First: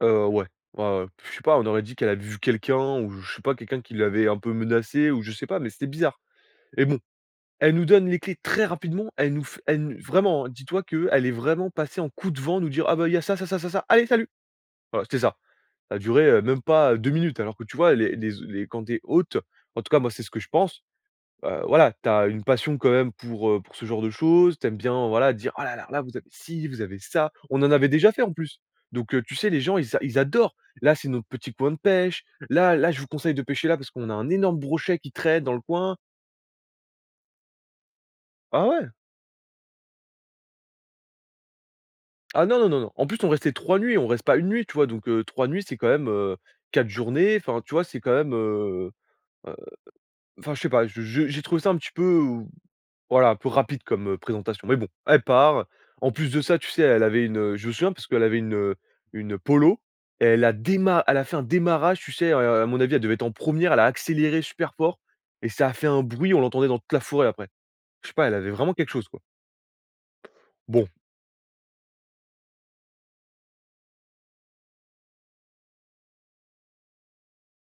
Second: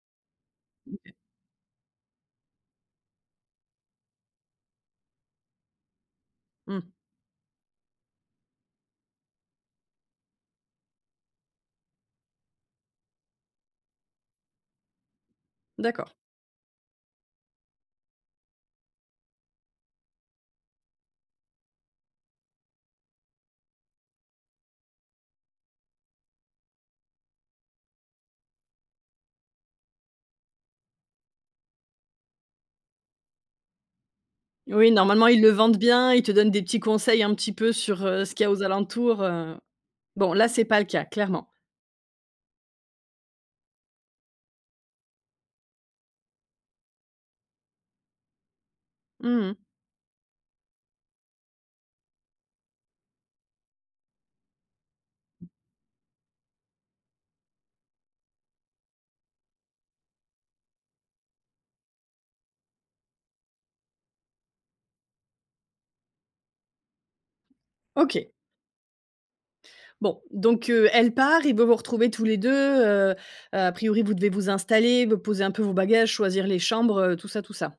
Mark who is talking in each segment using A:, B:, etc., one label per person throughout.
A: Heu, ouais. Ouais, ouais.
B: OK.
A: Puis, je sais pas, on aurait dit qu'elle avait vu quelqu'un ou je sais pas, quelqu'un qui l'avait un peu menacée ou je sais pas, mais c'était bizarre et
B: Mmh.
A: bon, elle nous donne les clés très rapidement. Elle nous f elle nous vraiment, dis toi qu'elle est vraiment passée en coup de vent nous dire: «Ah, bah, il y a ça, ça, ça, ça, ça, allez salut!» Voilà, c'était ça. Ça a
B: D'accord.
A: duré, heu, même pas, heu, 2 minutes, alors que, tu vois, les les e quand tu es hôte, en tout cas, moi, c'est ce que je pense, bah, voilà, tu as une passion quand même pour, heu, pour ce genre de choses. Tu aimes bien, voilà, dire: «Oh, là, là, là, vous avez si, vous avez ça». On en avait déjà fait, en plus, donc heu, tu sais, les gens, ils a ils adorent! «Là, c'est notre petit coin de pêche. Là, là, je vous conseille de pêcher là parce qu'on a un énorme
B: Oui,
A: brochet qui
B: normalement, ils
A: traîne
B: le
A: dans le
B: vendent
A: coin».
B: bien. Ils te donnent des petits conseils un petit peu sur, heu, ce qu'il y a aux
A: Ah ouais.
B: alentours, heu, bon, là, c'est pas le cas, clairement.
A: Ah, non, non, non, non. En plus, on restait 3 nuits. On reste pas 1 nuit, tu vois? Donc heu, 3 nuits, c'est quand même, heu, 4 journées. Enfin, tu vois? C'est quand même, heu
B: Mmh
A: heu,
B: mh.
A: enfin je sais pas, je je j'ai trouvé ça un petit peu, heu, voilà, un peu rapide comme présentation, mais bon, elle part. En plus de ça, tu sais, elle avait une, heu, je me souviens parce qu'elle avait une, heu, une Polo et elle a déma elle a fait un démarrage, tu sais, heu heu, à mon avis, elle devait être en 1re, elle a accéléré super fort et ça a fait un bruit! On l'entendait dans toute la forêt, après. Je sais
B: OK.
A: pas, elle avait vraiment quelque chose, quoi.
B: Bon, donc heu,
A: Bon.
B: elle part et vous, vous retrouvez tous les 2, heu heu, à priori, vous devez vous installer, vous poser un peu vos bagages, choisir les chambres, heu, tout ça, tout ça.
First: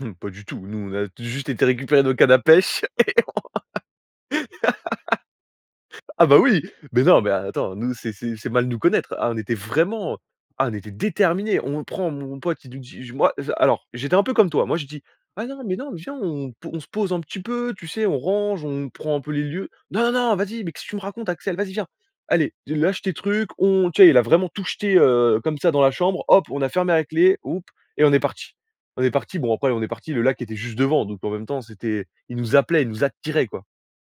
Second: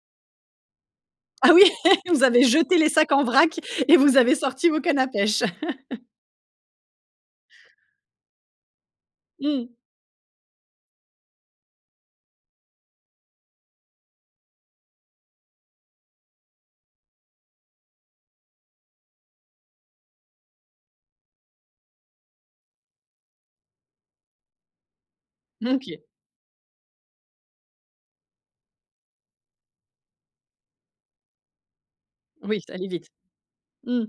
A: Mmh, pas du tout! Nous, on a juste
B: Ah oui?
A: été récupérer
B: Eh!
A: nos
B: Vous
A: cannes à
B: avez jeté
A: pêche
B: les
A: et
B: sacs en vrac et vous avez sorti vos cannes à pêche.
A: on ah, bah, oui! Mais non, mais attends, nous, c'est c'est c'est mal nous connaître! Ah on était
B: Mmh.
A: vraiment ah, on était déterminés! On le prend mon pote, il nous dit: «Je», moi, za alors. J'étais un peu comme toi. Moi, je dis: «Ouais, non mais non, mais viens, on on se pose un petit peu, tu sais, on range, on prend un peu les lieux». «Non, non, non, vas-y, mais qu'est-ce tu me racontes, Axel? Vas-y, viens! Allez! Tu lâche tes trucs, on», tu sais, il a vraiment tout jeté, heu, comme ça,
B: Mmh,
A: dans la
B: OK.
A: chambre, hop, on a fermé a clé, houp et on est partis. On est partis. Bon, après, on est partis, le lac était juste devant, donc en même temps, c'était il nous
B: Oui, c'est
A: appelait,
B: allé
A: il nous
B: vite.
A: attirait, quoi.
B: Mmh.